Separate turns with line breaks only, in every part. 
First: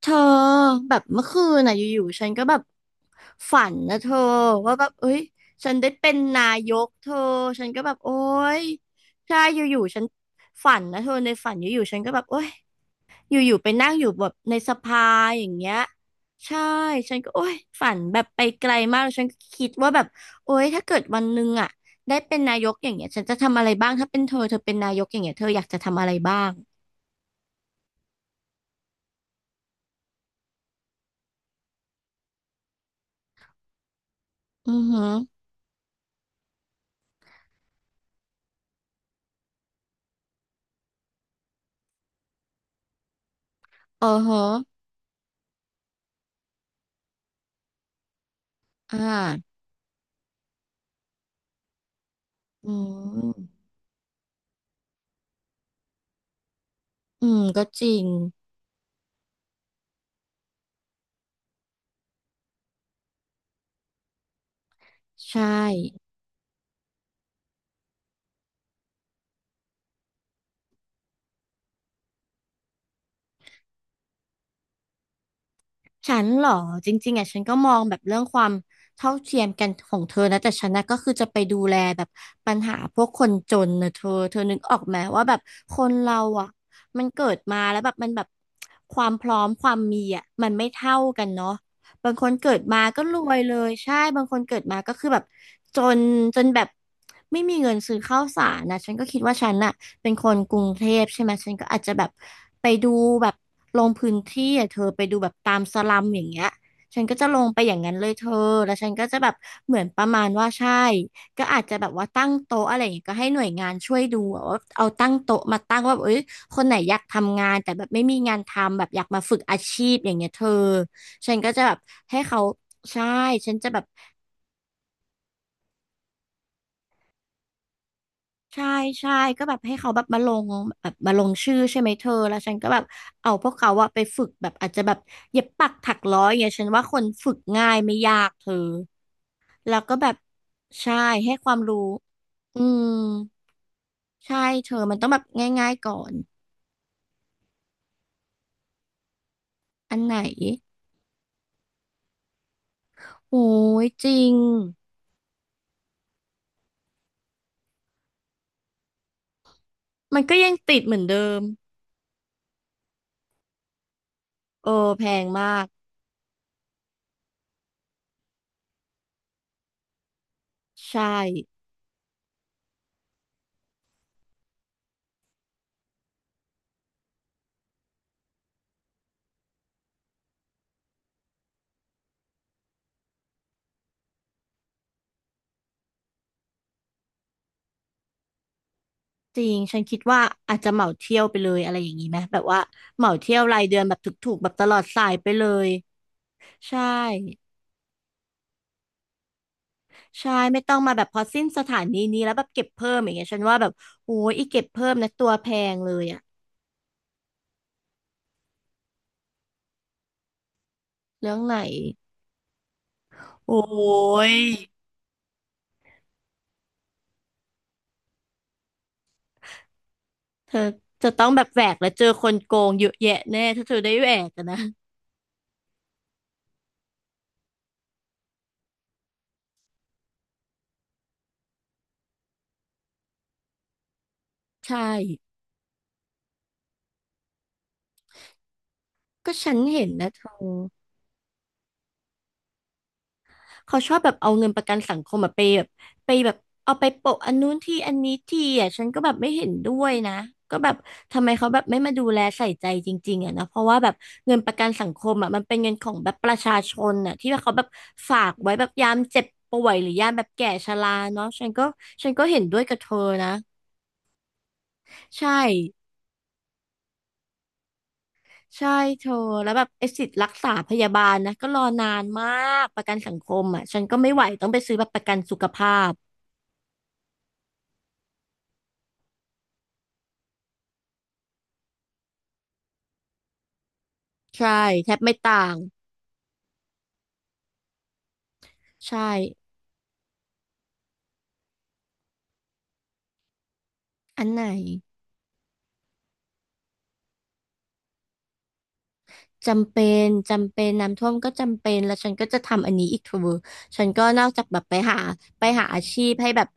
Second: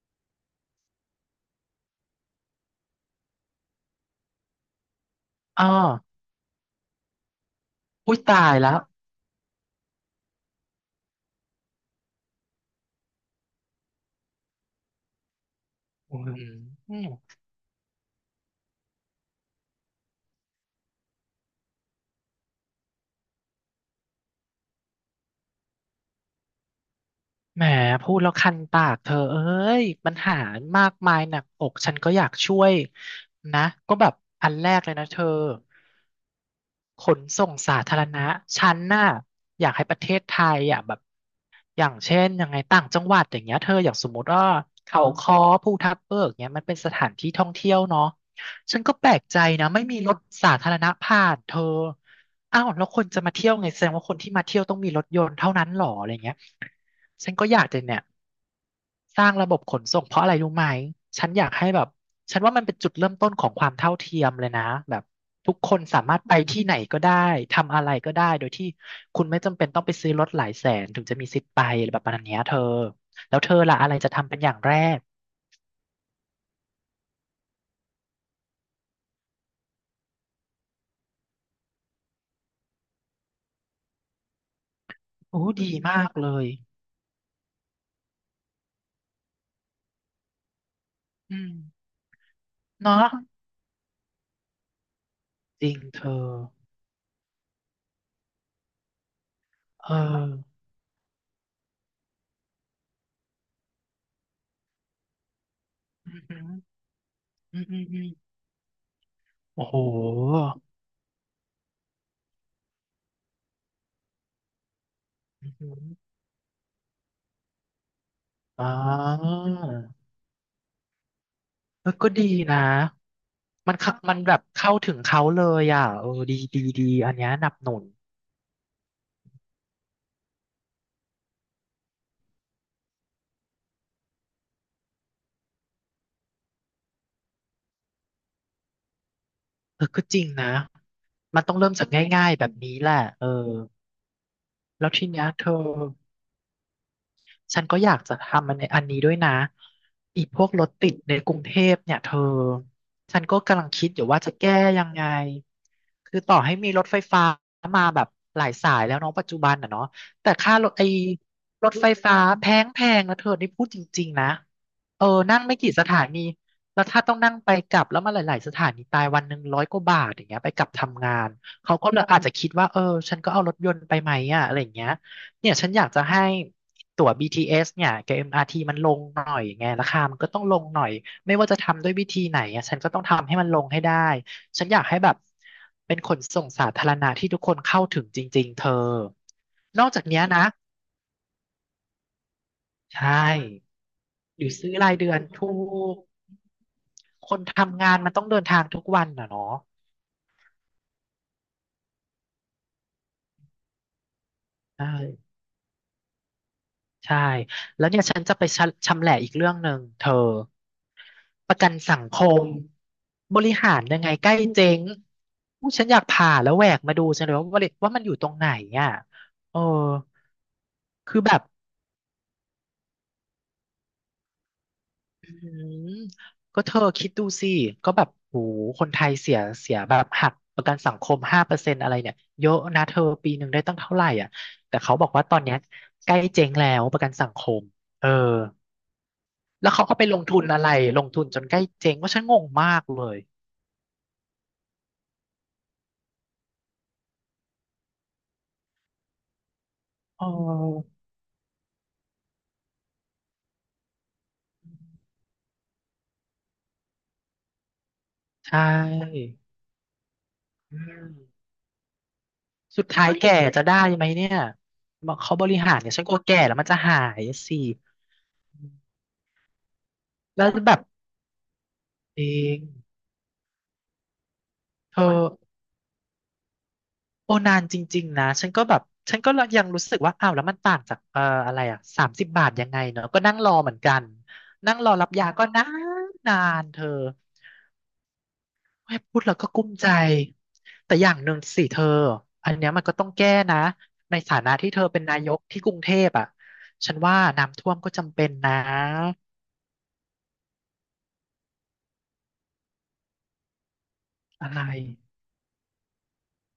เธอแบบเมื่อคืนน่ะอยู่ๆฉันก็แบบฝันนะเธอว่าแบบเอ้ย
อ้อ
ฉันได้เป็นนายกเธอฉันก็แบบโอ๊
อุ้ยตาย
ย
แล้ว
ใช่อยู่ๆฉันฝันนะเธอในฝันอยู่ๆฉันก็แบบโอ๊ยอยู่ๆไปนั่งอยู่แบบในสภาอย่างเงี้ย
อ
ใช่
ืม
ฉันก็โอ๊ยฝันแบบไปไกลมากแล้วฉันก็คิดว่าแบบโอ๊ยถ้าเกิดวันหนึงอ่ะได้เป็นนายกอย่างเงี้ยฉันจะทำอะไรบ้างถ้าเป็นเธอเธอเป็นนายกอย่างเงี้ยเธออยากจะทำอะไรบ้าง
แหมพูดแล้วคันปากเธอเอ้ยปัญหามากมายหนักอกฉันก็อยากช่วยนะก็แบบอันแร
อือ
กเลย
หื
นะ
อ
เธอขนส่งสาธารณะฉันน่ะอยากให้ประเทศไทยอ่ะแบบอย่างเช่นยังไงต่างจังหวัดอย่างเงี้ยเธออย่าง
เอ
ส
อ
มม
หร
ติ
อ
ว่าเขาค้อภูทับเบิกเงี้ยมันเป็นสถานที่ท่องเที่ยวเนาะ ฉันก็
อ่า
แปลกใจนะไม่มีรถสาธารณะผ่านเธออ้าว
อื
แล้วคนจะมาเที่ยว
ม
ไงแสดงว่าคนที่มาเที่ยวต้องมีรถยนต์เท่านั้นหรออะไรเงี้ย
อื
ฉัน
ม
ก็อ
ก็
ยากจะ
จริ
เนี่ย
ง
สร้างระบบขนส่งเพราะอะไรรู้ไหมฉันอยากให้แบบฉันว่ามันเป็นจุดเริ่มต้นของความเท่าเทียมเลยนะแบบ
ใช่
ทุกคนสามารถไปที่ไหนก็ได้ทำอะไรก็ได้โดยที่คุณไม่จำเป็นต้องไปซื้อรถหลายแสนถึงจะมีสิทธิ์ไปอะไรแบบนัานเนี้ยเธอแล้วเธอล่ะอะไรจะทำเป็นอย่างแรก
ฉันเหรอจริงๆอ่ะฉันก็มองแบบเรื่องความเท่าเทียมกันของเธอนะแต่ฉันนะก็คือจะไปดูแลแบบปัญหาพวกคนจนนะเธอเธอนึกออกไหมว่าแบ
โอ้
บ
ดี
คน
มาก
เรา
เลย
อ่ะมันเกิดมาแล้วแบบมันแบบความพร้อมความมีอ่ะมันไม่เท่ากัน
อื
เนาะ
ม
บางคนเกิดมา
เนาะ
ก็รวยเลยใช่บางคนเกิดมาก็คือแบบ
จริ
จ
ง
น
เธอ
จนแบบไม่มีเงินซื้อข้าวสารนะฉันก็คิดว่าฉันน่ะ
เออ
เป็นคนกรุงเทพใช่ไหมฉันก็อาจจะแบบไปดูแบบลงพื้นที่อ่ะเธอไปดูแบบตามสลัม
อื
อ
อ
ย่าง
หื
เงี้
อ
ยฉันก็จะลงไป
อือ
อย่า
อื
ง
อ
นั้น
อื
เล
อ
ยเธอแล้วฉันก็จะแบบ
โอ้
เห
โห
มือนประมาณว่าใช่ก็อาจจะแบบว่าตั้งโต๊ะอะไรอย่างเงี้ยก็ให้หน่วยงานช่วยดูอะว่าเอาตั้งโต๊ะ
อือ
มา
หือ
ตั้งว่าแบบเอ้ยคนไหนอยากทำงานแต่แบบไม่มีงาน
อ่
ทำแบบอยากมา
า
ฝึกอาชีพอย่างเงี้ยเธอฉันก็จะแบบ
เออก็
ให้
ดี
เขา
นะ
ใช่ฉันจะ
มัน
แบบ
เข้ามันแบบเข้าถึงเขาเลยอ่ะเออดีดีดีอันเนี้ยหนับหนุน
ใช่ใช่ก็แบบให้เขาแบบมาลงแบบมาลงชื่อใช่ไหมเธอแล้วฉันก็แบบเอาพวกเขาอะไปฝึกแบบอาจจะแบบเย็บปักถักร้อยอย่างเงี้ยฉันว่าคนฝึกง่ายไม่ยากเธอแล้ว
เออ
ก็
ก็
แบบ
จริงนะ
ใช่ให้
มัน
ค
ต้
วา
อง
ม
เริ่ม
รู้
จากง่ายๆแบบ
อื
นี้
ม
แหละเออ
ใช่เธอ
แล้ว
มันต้
ที
องแบบ
เนี้ยเธอ
ง่ายๆก่อน
ฉันก็อยากจะทำมันในอันนี้ด้วยนะ
อันไหน
อีพวกรถติดในกรุงเทพเนี่ยเธอฉัน
โอ้
ก็กำลัง
ย
คิดอ
จ
ยู่
ริ
ว่าจะ
ง
แก้ยังไงคือต่อให้มีรถไฟฟ้ามาแบบหลายสายแล้วเนาะปัจจุบันอ่ะเนาะ
มัน
แต่
ก็ยั
ค่า
ง
รถ
ติด
ไอ้
เหมือนเดิม
รถไฟฟ้าแพงนะเธอนี่พูดจริงๆนะ
เออ
เอ
แพ
อ
ง
นั่ง
มา
ไม่
ก
กี่สถานีแล้วถ้าต้องนั่งไปกลับแล้วมาหลายๆสถานีตายวันหนึ่งร้อยกว่าบาทอย่างเงี้ยไปกลับ
ใช่
ทำงานเขาก็เลยอาจจะคิดว่าเออฉันก็เอารถยนต์ไปไหมอ่ะอะไรอย่างเงี้ย เนี่ยฉันอยากจะให้ตั๋ว BTS เอสเนี่ยกับ MRT มอาร์ทีมันลงหน่อยไงราคามันก็ต้องลงหน่อยไม่ว่าจะทำด้วยวิธีไหนอะฉันก็ต้องทำให้มันลงให้ได้ฉันอยากให้แบบเป็นขนส่งสาธารณะที่ทุกคนเข้าถึงจริงๆเธอ
จริง ฉั
น
น
อก
คิด
จาก
ว่า
เนี้ยนะ
อาจจะเหมาเที่ยวไปเลยอะไรอย่างนี้ไหมแบบว่าเห
ใช่
มาเที่ยวรายเดือนแบบถูก
ห
ๆแบ
รื
บ
อ
ต
ซื้
ล
อ
อด
ราย
สา
เดื
ย
อน
ไปเล
ถู
ย
ก
ใช่
คนทำงานมันต้องเดินทางทุกวันอ่ะเนาะ
ใช่ไม่ต้องมาแบบพอสิ้นสถานีนี้แล้วแบบเก็บเพิ่มอย่างเงี้ยฉันว่าแบบโอ้ยอีเก็บ
ใช่
เพิ่มนะตัวแพงเลยอะ
ใช่แล้วเนี่ยฉันจะไปชะชำแหละอีกเรื่องหนึ่งเธอ
เรื่อง
ป
ไหน
ระกันสังคมบริ
โอ้
หารยังไงใก
ย
ล้เจ๊งอู้ฉันอยากผ่าแล้วแหวกมาดูจังเลยว่ามันอยู่ตรงไหนอ่ะเออ
จะ
คือ
ต้อง
แบ
แบ
บ
บแหวกแล้วเจอคนโกงเยอะแยะแน่ถ้าเธอได้แหวกอะนะ
อืมก็เธอคิดดูสิก็แบบโหคนไทยเสียแบบหักประกันสังคม5%อะไรเนี่ยเยอะนะเธอปีหนึ่งได้ตั้งเท่าไหร่อ่ะแต่
ใช่
เขาบอกว่าตอนเนี้ยใกล้เจ๊งแล้วประกันสังคมเออ
ก็ฉัน
แล้ว
เห็
เขา
น
ก็ไป
นะ
ล
เธ
งทุ
อ
นอะไรลงทุนจนใกล้เจ๊งว่าฉันงงมากเลย
เขาชอบแบบเอาเงินประกันสังคมแบบไปแบบไปแบบเอาไปโปะอันนู้นที่อันนี้ที่อ่ะฉันก็แบบไม่เห็นด้วยนะ
อ๋อ
ก็แบบทำไมเขาแบบไม่มาดูแลใส่ใจจริงๆอ่ะนะเพราะว่าแบบเงินประกันสังคมอ่ะมันเป็นเงินของแบบประชาชนอ่ะที่ว่าเขาแบบฝาก
ใช
ไว้แบบยามเจ็บ
่
ป่วยหรือยามแบบแก่ช
อื
รา
ม
เนาะฉันก็ฉันก็เห็นด้วยกับ
สุ
เธ
ด
อ
ท้าย
นะ
แก่จะได้ไหมเนี่ย
ใช่
เขาบริหารเนี่ยฉันกลัวแก่แล้วมันจะหายสิอื
ใช่
ม
เธอแล้วแบบไอ้สิทธิ์รัก
แล้ว
ษาพ
แบบ
ยาบาลนะก็รอนาน
เอ
มากประ
ง
กันสังคมอ่ะฉันก็ไม่ไหวต้องไปซื้อแบบป
เธอ
ระกันสุขภาพ
โอนานจริงๆนะฉันก็แบบฉันก็ยังรู้สึกว่าอ้าวแล้วมันต่างจากอะไรอ่ะ30 บาทยังไงเนอะก็นั่งรอเหมือนกัน
ใช่
นั่งร
แท
อ
บ
รับ
ไม่
ยาก็
ต่าง
นานเธอ แม่
ใช่
พูดแล้วก็กุ้มใจ แต่อย่างหนึ่งสิเธอ อันเนี้ยมันก็ต้องแก้นะ ใน
อัน
ฐา
ไหน
นะที่เธอเป็นนายกที่กรุงเทพอ่ะฉันว่าน้ำท่วมก็จำเป็นนะ
จำเป็นจำเป็นน้ำท่วมก็จำเป็นแล้วฉันก็จะทำอันนี้อีกเธอ ฉันก็นอกจาก
อะ
แบ
ไร
บไปหาไปหาอาชีพให้แบบ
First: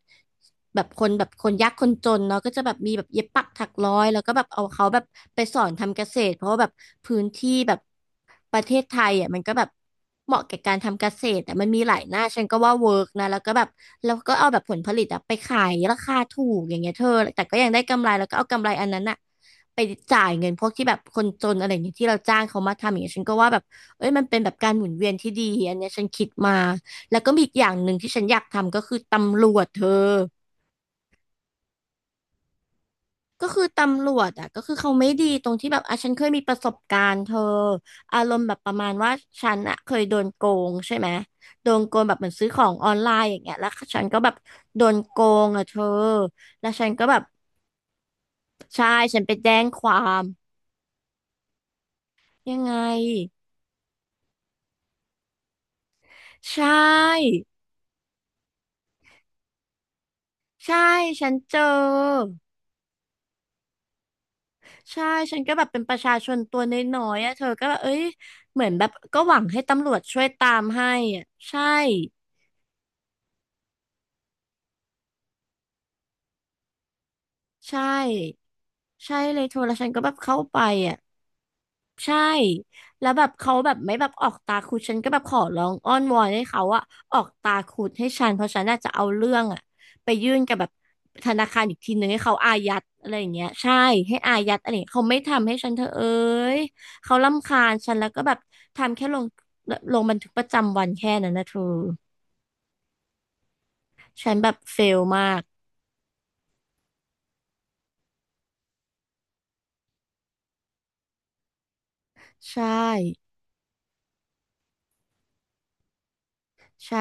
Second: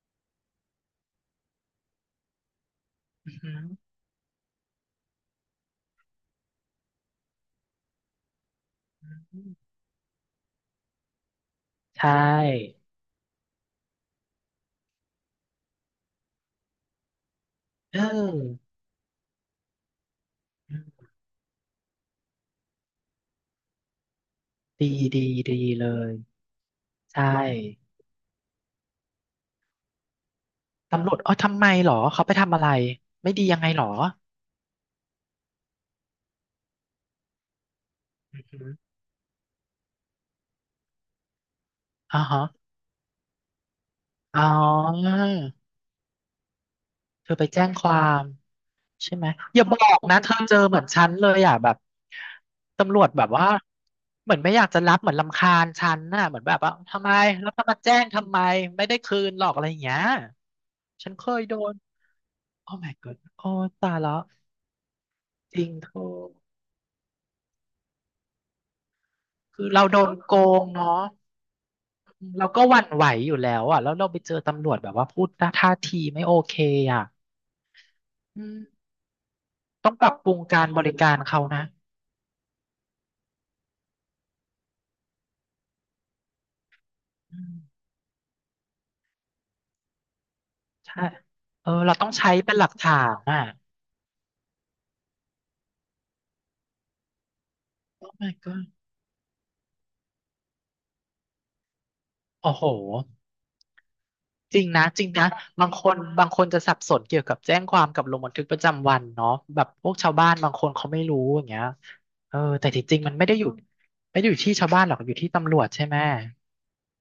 แบบคนแบบคนยากคนจนเนาะก็จะแบบมีแบบเย็บ
อือ
ปัก
หือ
ถักร้อยแล้วก็แบบเอาเขาแบบไปสอนทำเกษตรเพราะว่าแบบพื้นที่แบบประเทศไทยอ่ะมั
อื
นก็
ม
แบบเหมาะแก่การทำเกษตรแต่มันมีหลา
ใช
ยหน้าฉันก็ว่า
่
เวิร์กนะแล้วก็แบบแล้วก็เอาแบบผลผลิตอะไปขายราคาถูกอย่างเงี้ยเธอแต่ก็ยังได้
เอ
กำไรแล้วก็เอา
อ
กำไรอันนั้นอะไปจ่ายเงินพวก
อื
ที่แบบ
ม
คนจนอะไรอย่างเงี้ยที่เราจ้างเขามาทำอย่างเงี้ยฉันก็ว่าแบบเอ้ยมันเป็นแบบการหมุ
ดี
นเวียน
ดี
ที่ดี
ดี
อัน
เล
เนี้ยฉัน
ย
คิดมา แล้ว
ใช่
ก็มีอีกอย่างหนึ่งที่ฉันอยากทำก็คือตำรวจเธอ
ตำรวจเอ๋อทำไมเหรอ เขาไปทำอะไร ไม่ดี
ก็
ยั
คื
ง
อ
ไงเหรอ
ตำรวจอ่ะก็คือเขาไม่ดีตรงที่แบบอ่ะฉันเคยมีประสบการณ์เธออารม
อือ
ณ์แบบ
หื
ป
อ
ระมาณว่าฉันอ่ะเคยโดนโกงใช่ไหมโดนโกงแบบ
อ่า
เหมือน
ฮะ
ซื้อของออนไลน์อย่างเงี้ยแล้วฉันก็แบบ
อ๋อ
โดนโกงอ่ะเธอแล้วฉันก็แบบ
เธอไปแจ้งความ
ใช่
ใช่
ฉัน
ไหม
ไปแจ้
อ
ง
ย่าบ
ค
อ
วา
กนะ
ม
เธอเจอเหมือนฉันเลยอ่ะแบบ
ยังไง
ตำรวจแบบว่าเหมือนไม่อยากจะรับเหมือนรำคาญฉันน่ะเหมือนแบ
ใช
บว่าทำไม
่
แล้วจะมาแจ้งทำไมไม่ได้คืนหรอกอะไรอย่างเงี้ย
ใช่
ฉันเค
ฉัน
ย
เจ
โดน
อ
โอ้ my god โอ้ตายแล้ว
ใช่ ฉันก็
จ
แบ
ริ
บ
ง
เป็น
เธ
ประชา
อ
ชนตัวน้อยๆอ่ะเธอก็แบบเอ้ยเหมือนแบบก็หวังให้
คือเรา
ตำรว
โด
จ
น
ช่วย
โก
ตาม
ง
ให้
เนาะ
อ่ะใช่
เราก็หวั่นไหวอยู่แล้วอ่ะแล้วเราไปเจอตำรวจแบบว่าพูดท่าทีไม่โอเคอ่ะ
ใช่
อืม
ใช่เลยเธอแล้วฉั
ต้
น
อง
ก็
ป
แบ
รับ
บ
ปรุ
เข้า
ง
ไป
การบริ
อ่ะ
การเขานะ
ใช่แล้วแบบเขาแบบไม่แบบออกตาคุดฉันก็แบบขอร้องอ้อนวอนให้เขาอะออก
อื
ตา
ม
คุดให้ฉันเพราะฉันน่าจะเอาเรื่องอะไปยื่นกับแบบ
ใช่
ธนาคาร
เออ
อีกที
เรา
หนึ่
ต้อ
ง
ง
ให้
ใช้
เขาอา
เป็นหลัก
ยัด
ฐา
อะไร
น
อย่าง
อ่ะ
เงี้ยใช่ให้อายัดอะไรอย่างเงี้ยเขาไม่ทำให้ฉันเธอเอ้ยเขารำคาญฉันแล้วก็แบ
my
บ
god
ทำแค่ลงบันทึกประจำวันแค่นั้นนะเธอ
โอ้โห
ฉันแบบ
จริง
เฟ
นะ
ล
จริง
มา
นะ
ก
บางคนบางคนจะสับสนเกี่ยวกับแจ้งความกับลงบันทึกประจำวันเนาะแบบพวกชาวบ้านบางคนเขาไม่รู้อย่างเงี้ยเออ
ใช
แต่ที่จริงๆมันไม่
่
ได้อยู่ไม่ได้อยู่ที่ชาวบ้านหรอกอยู่ที่ตำรวจใช่ไหม
ใช่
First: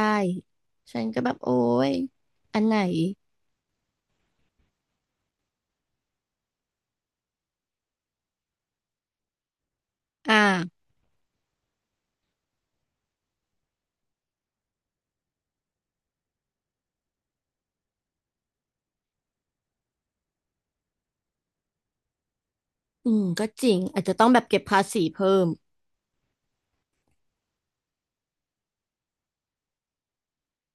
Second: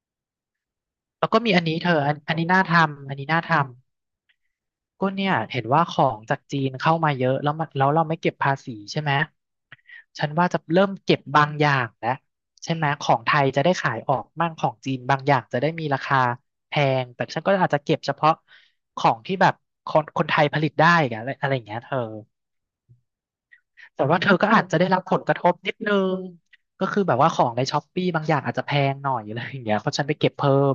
ฉันก็
แล้
แบ
ว
บ
ก็
โอ๊
มีอันนี้เธ
ย
ออันนี้
อั
น่า
นไหน
ทำอันนี้น่าทำ ก็เนี่ยเห็นว่าของจากจีนเข้ามาเยอะแล้วเราไม่เก็บภาษีใช่ไหมฉั
อ
นว่าจะ
่า
เริ่มเก็บบางอย่างแล้วใช่ไหมของไทยจะได้ขายออกมั่งของจีนบางอย่างจะได้มีราคาแพงแต่ฉันก็อาจจะเก็บเฉพาะของที่แบบคนไทยผลิตได้อะไรอะไรอย่างเงี้ยเธอ
อืมก็จริงอา
แต่
จจะ
ว่า
ต้อ
เธ
ง
อ
แบบ
ก็
เก็
อา
บ
จจะ
ภา
ได้
ษี
รับผล
เพิ่
กระท
ม
บนิดนึงก็คือแบบว่าของในช้อปปี้บางอย่างอาจจะแพงหน่อยอะไรอย่างเงี้ยเพราะฉันไปเก็บเพิ่ม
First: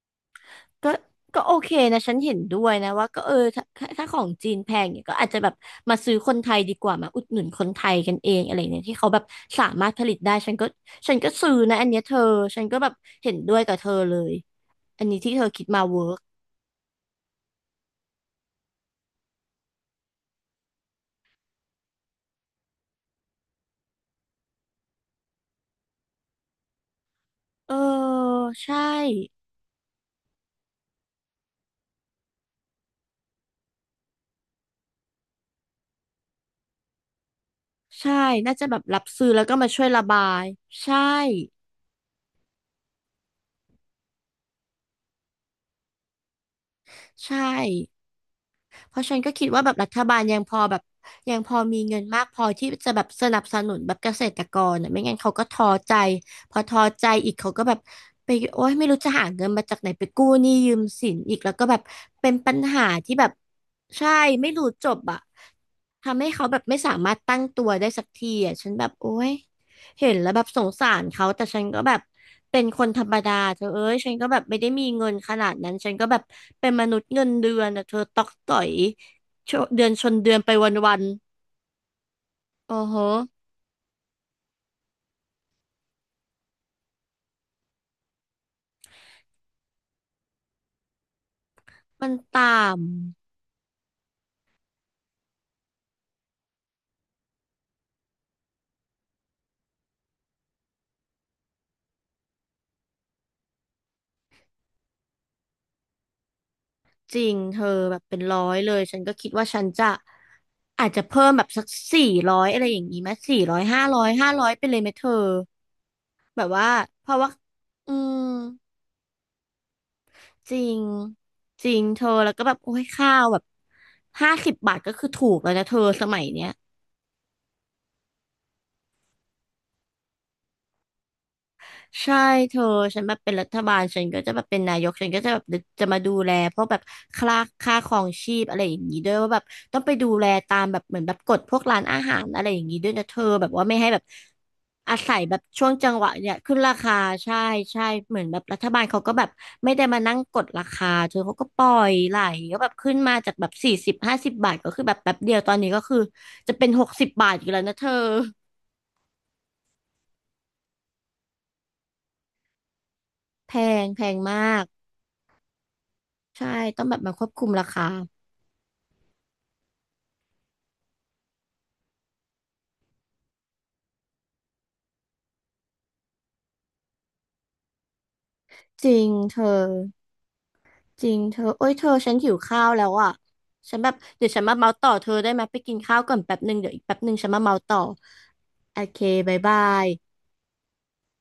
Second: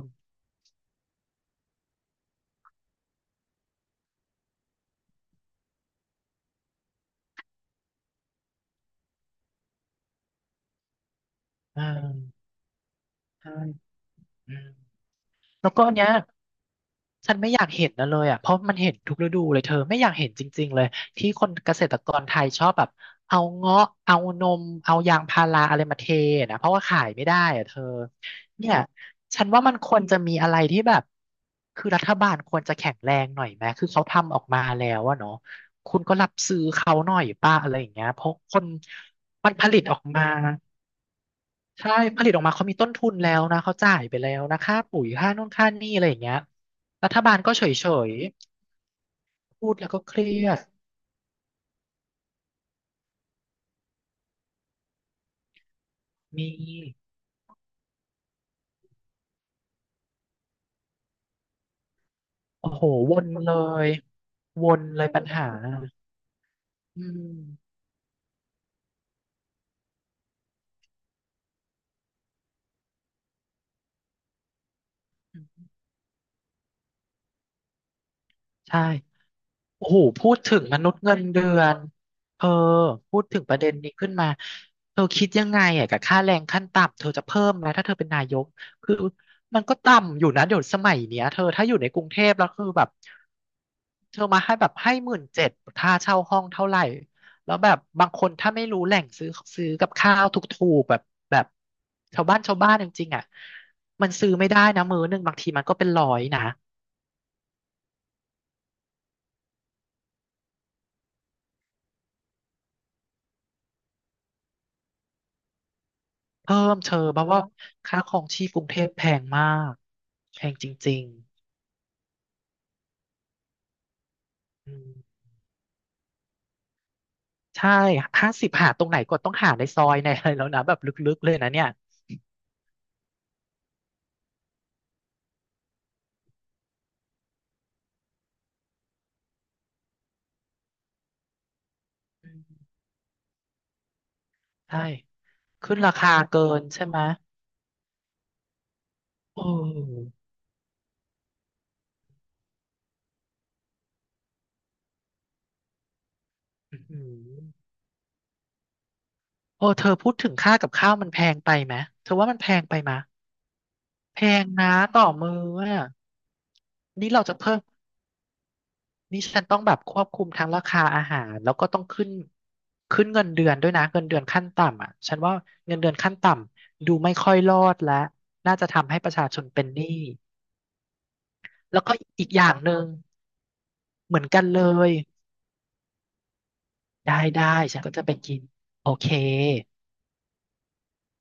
ก็ก็โอเคนะฉันเห็นด้วยนะว่าก็เออถ้าของจีนแพงเนี่ยก็อาจจะแบบมาซื้อคนไทยดีกว่ามาอุดหนุนคนไทยกันเองอะไรเนี่ยที่เขาแบบสามารถผลิตได้ฉันก็ซื้อนะ
อ่
อันเนี้ยเธอ
า
ฉันก็แบบเห็น
ใช่
ด้วยกับเธอเลย
อืม
อันนี้ที่เธอคิด
แล้ว
มา
ก็อัน
เวิ
เนี้ย
ร์ก
ฉันไม่อยากเห็นนะเลยอ่ะเพราะมันเห็นทุกฤดูเลยเธอไม่อยากเห็นจริงๆเลยที่คนเกษตรกรไทยชอบแบบเอาเงาะเอานมเอายางพาราอะไรมาเทนะเพราะว่าขายไม่ได้อ่ะ
เอ
เธ
อ
อเนี่ย
ใช่
ฉันว่ามันควรจะมีอะไรที่แบบคือรัฐบาลควรจะแข็งแรงหน่อยไหมคือเขาทำออกมาแล้วอะเนาะคุณก็รับซื้อเขาหน่อยป้าอะไรอย่างเงี้ย
ใช่
เพราะค
น่าจะ
น
แบบรับซื้อแล้ว
มัน
ก็
ผ
มา
ลิ
ช่
ต
วย
ออ
ระ
ก
บา
มา
ยใช่
ใช่ผลิตออกมาเขามีต้นทุนแล้วนะเขาจ่ายไปแล้วนะค่าปุ๋ยค่านู่นค่านี่อะไรอย่างเงี้ยรัฐบา
ใช่
ลก็เฉย
เพราะฉันก็คิด
ๆ
ว่าแบ
พูด
บรั
แล้ว
ฐ
ก็เค
บาล
รี
ยัง
ย
พอ
ด
แบบยังพอมีเงินมากพอที่จะแบบสนับสนุนแบบเกษตรกรอ่ะไม่งั้นเขาก็ท้อใจ
ม
พอ
ี
ท้อใจอีกเขาก็แบบไปโอ๊ยไม่รู้จะหาเงินมาจากไหนไปกู้หนี้ยืมสินอีกแล้วก็แบบเป็นปัญ
โอ้
หา
โห
ที่
ว
แบ
น
บ
เลย
ใช่ไม่รู้
วน
จบ
เลย
อ่ะ
ปัญหา
ทำให้เขาแบบไม่สา
อื
มารถตั้งตัว
ม
ได้สักทีอ่ะฉันแบบโอ๊ย เห็นแล้วแบบสงสารเขาแต่ฉันก็แบบเป็นคนธรรมดาเธอเอ้ยฉันก็แบบไม่ได้มีเงินขนาดนั้นฉันก็แบบเป็นมนุษย์เงินเดือนอะเธอตอกต่อย
ใช่
ชเดือ
โอ้
น
โห
ชน
พู
เดือน
ด
ไป
ถึง
ว
มนุษ
ั
ย์
น
เงินเดือนเธอ
ๆโอ้โห
พูดถึงประเด็นนี้ขึ้นมา เธอคิดยังไงอ่ะกับค่าแรงขั้นต่ำเธอจะเพิ่มไหมถ้าเธอเป็นนายก คือมันก็ต่ำอยู่นะเดี๋ยวสมัยเนี้ยเธอถ้าอยู่ในกรุ
มั
ง
น
เทพ
ต่
แล้วคือแบบ เธอมาให้แบบให้17,000ค่าเช่าห้องเท่าไหร่ แล้วแบบบางคนถ้าไม่รู้แหล่งซื้อกับข้าวถูกๆแบบแบบชาวบ้านจริงๆอ่ะมันซื้อไม่ได้นะมื้อหนึ่งบางทีมันก็เป็นร้อยนะ
ำจริงเธอแบบเป็นร้อยเลยฉันก็คิดว่าฉันจะอาจจะเพิ่มแบบสักสี่ร้อยอะไรอย่างนี้ไหมสี่ร้อยห้าร้อยห้าร้อยไปเลยไหมเธอแบบ
เพิ่
ว่า
มเธอ
เพราะ
เพ
ว่า
ราะว่า
อื
ค่าครอ
ม
งชีพกรุงเทพแพงมากแพ
จ
ง
ริ
จ
ง
ริง
จริงเธอแล้วก็แบบโอ้ยข้าวแบบห้าสิบ
ๆอื
บาท
ม
ก็คือถูกแล้วนะเธอสมัยเนี้ย
ใช่50หาตรงไหนก็ต้องหาในซอยในอะไรแล้วนะแบบลึกๆเลยนะเนี่ย
ใช่เธอฉันแบบเป็นรัฐบาลฉันก็จะแบบเป็นนายกฉันก็จะแบบจะมาดูแลพวกแบบค่าค่าครองชีพอะไรอย่างนี้ด้วยว่าแบบต้องไปดูแลตามแบบเหมือนแบบกฎพวกร้านอาหาร
อื
อะไรอย่าง
ม
นี้ด้วยนะเธอแบบว่าไม่ให้แบบ
ใช่
อาศัยแบบช่วง
ขึ้น
จั
รา
งหวะ
คา
เนี่ย
เกิ
ขึ้น
น
รา
ใช่
คา
ไหม
ใช่ใช่เหมือนแบบรัฐบาลเขาก็แบบ
โอ
ไม่ได้มา
้
นั่งกดราคาเธอเขาก็ปล่อยไหลก็แบบขึ้นมาจากแบบ40ห้าสิบบาทก็คือแบบแป๊บเดียวตอนนี้ก็คือจะเป็น
อื
ห
อ
ก
หื
สิบบาทอยู่แล้วนะเธอ
อโอ้เธอพูดถึงค่ากับข้าวมันแพงไปไหมเธอว่ามันแพงไปไหม
แพแพง
แพ
มา
ง
ก
นะต่อมืออ่ะ
ใช่ต้องแบบ
นี่
มาค
เรา
วบ
จะ
คุม
เพิ่ม
ราคา
นี่ฉันต้องแบบควบคุมทั้งราคาอาหารแล้วก็ต้องขึ้นเงินเดือนด้วยนะเงินเดือนขั้นต่ำอ่ะฉันว่าเงินเดือนขั้นต่ำดูไม่ค่อยรอดและน่าจะ
จ
ทำ
ริ
ให้ป
ง
ระชา
เธ
ช
อ
นเป็นหนี้
จริงเธอโอ้ย
แล้
เธ
ว
อ
ก็
ฉัน
อี
หิ
ก
ว
อย่าง
ข้า
ห
ว
นึ่
แล้
ง
วอ่ะฉันแบบ
เหมือ
เดี๋
น
ยวฉั
กั
น
น
มา
เล
เมาต่อ
ย
เธอได้ไหมไปกินข้าวก่อนแป๊บหนึ่งเดี๋ยวอีกแป๊บหนึ่
ได้
งฉันมา
ได้
เมาต่อ
ฉันก็จะไปกิน
โอ
โอ
เค
เค
บ๊ายบาย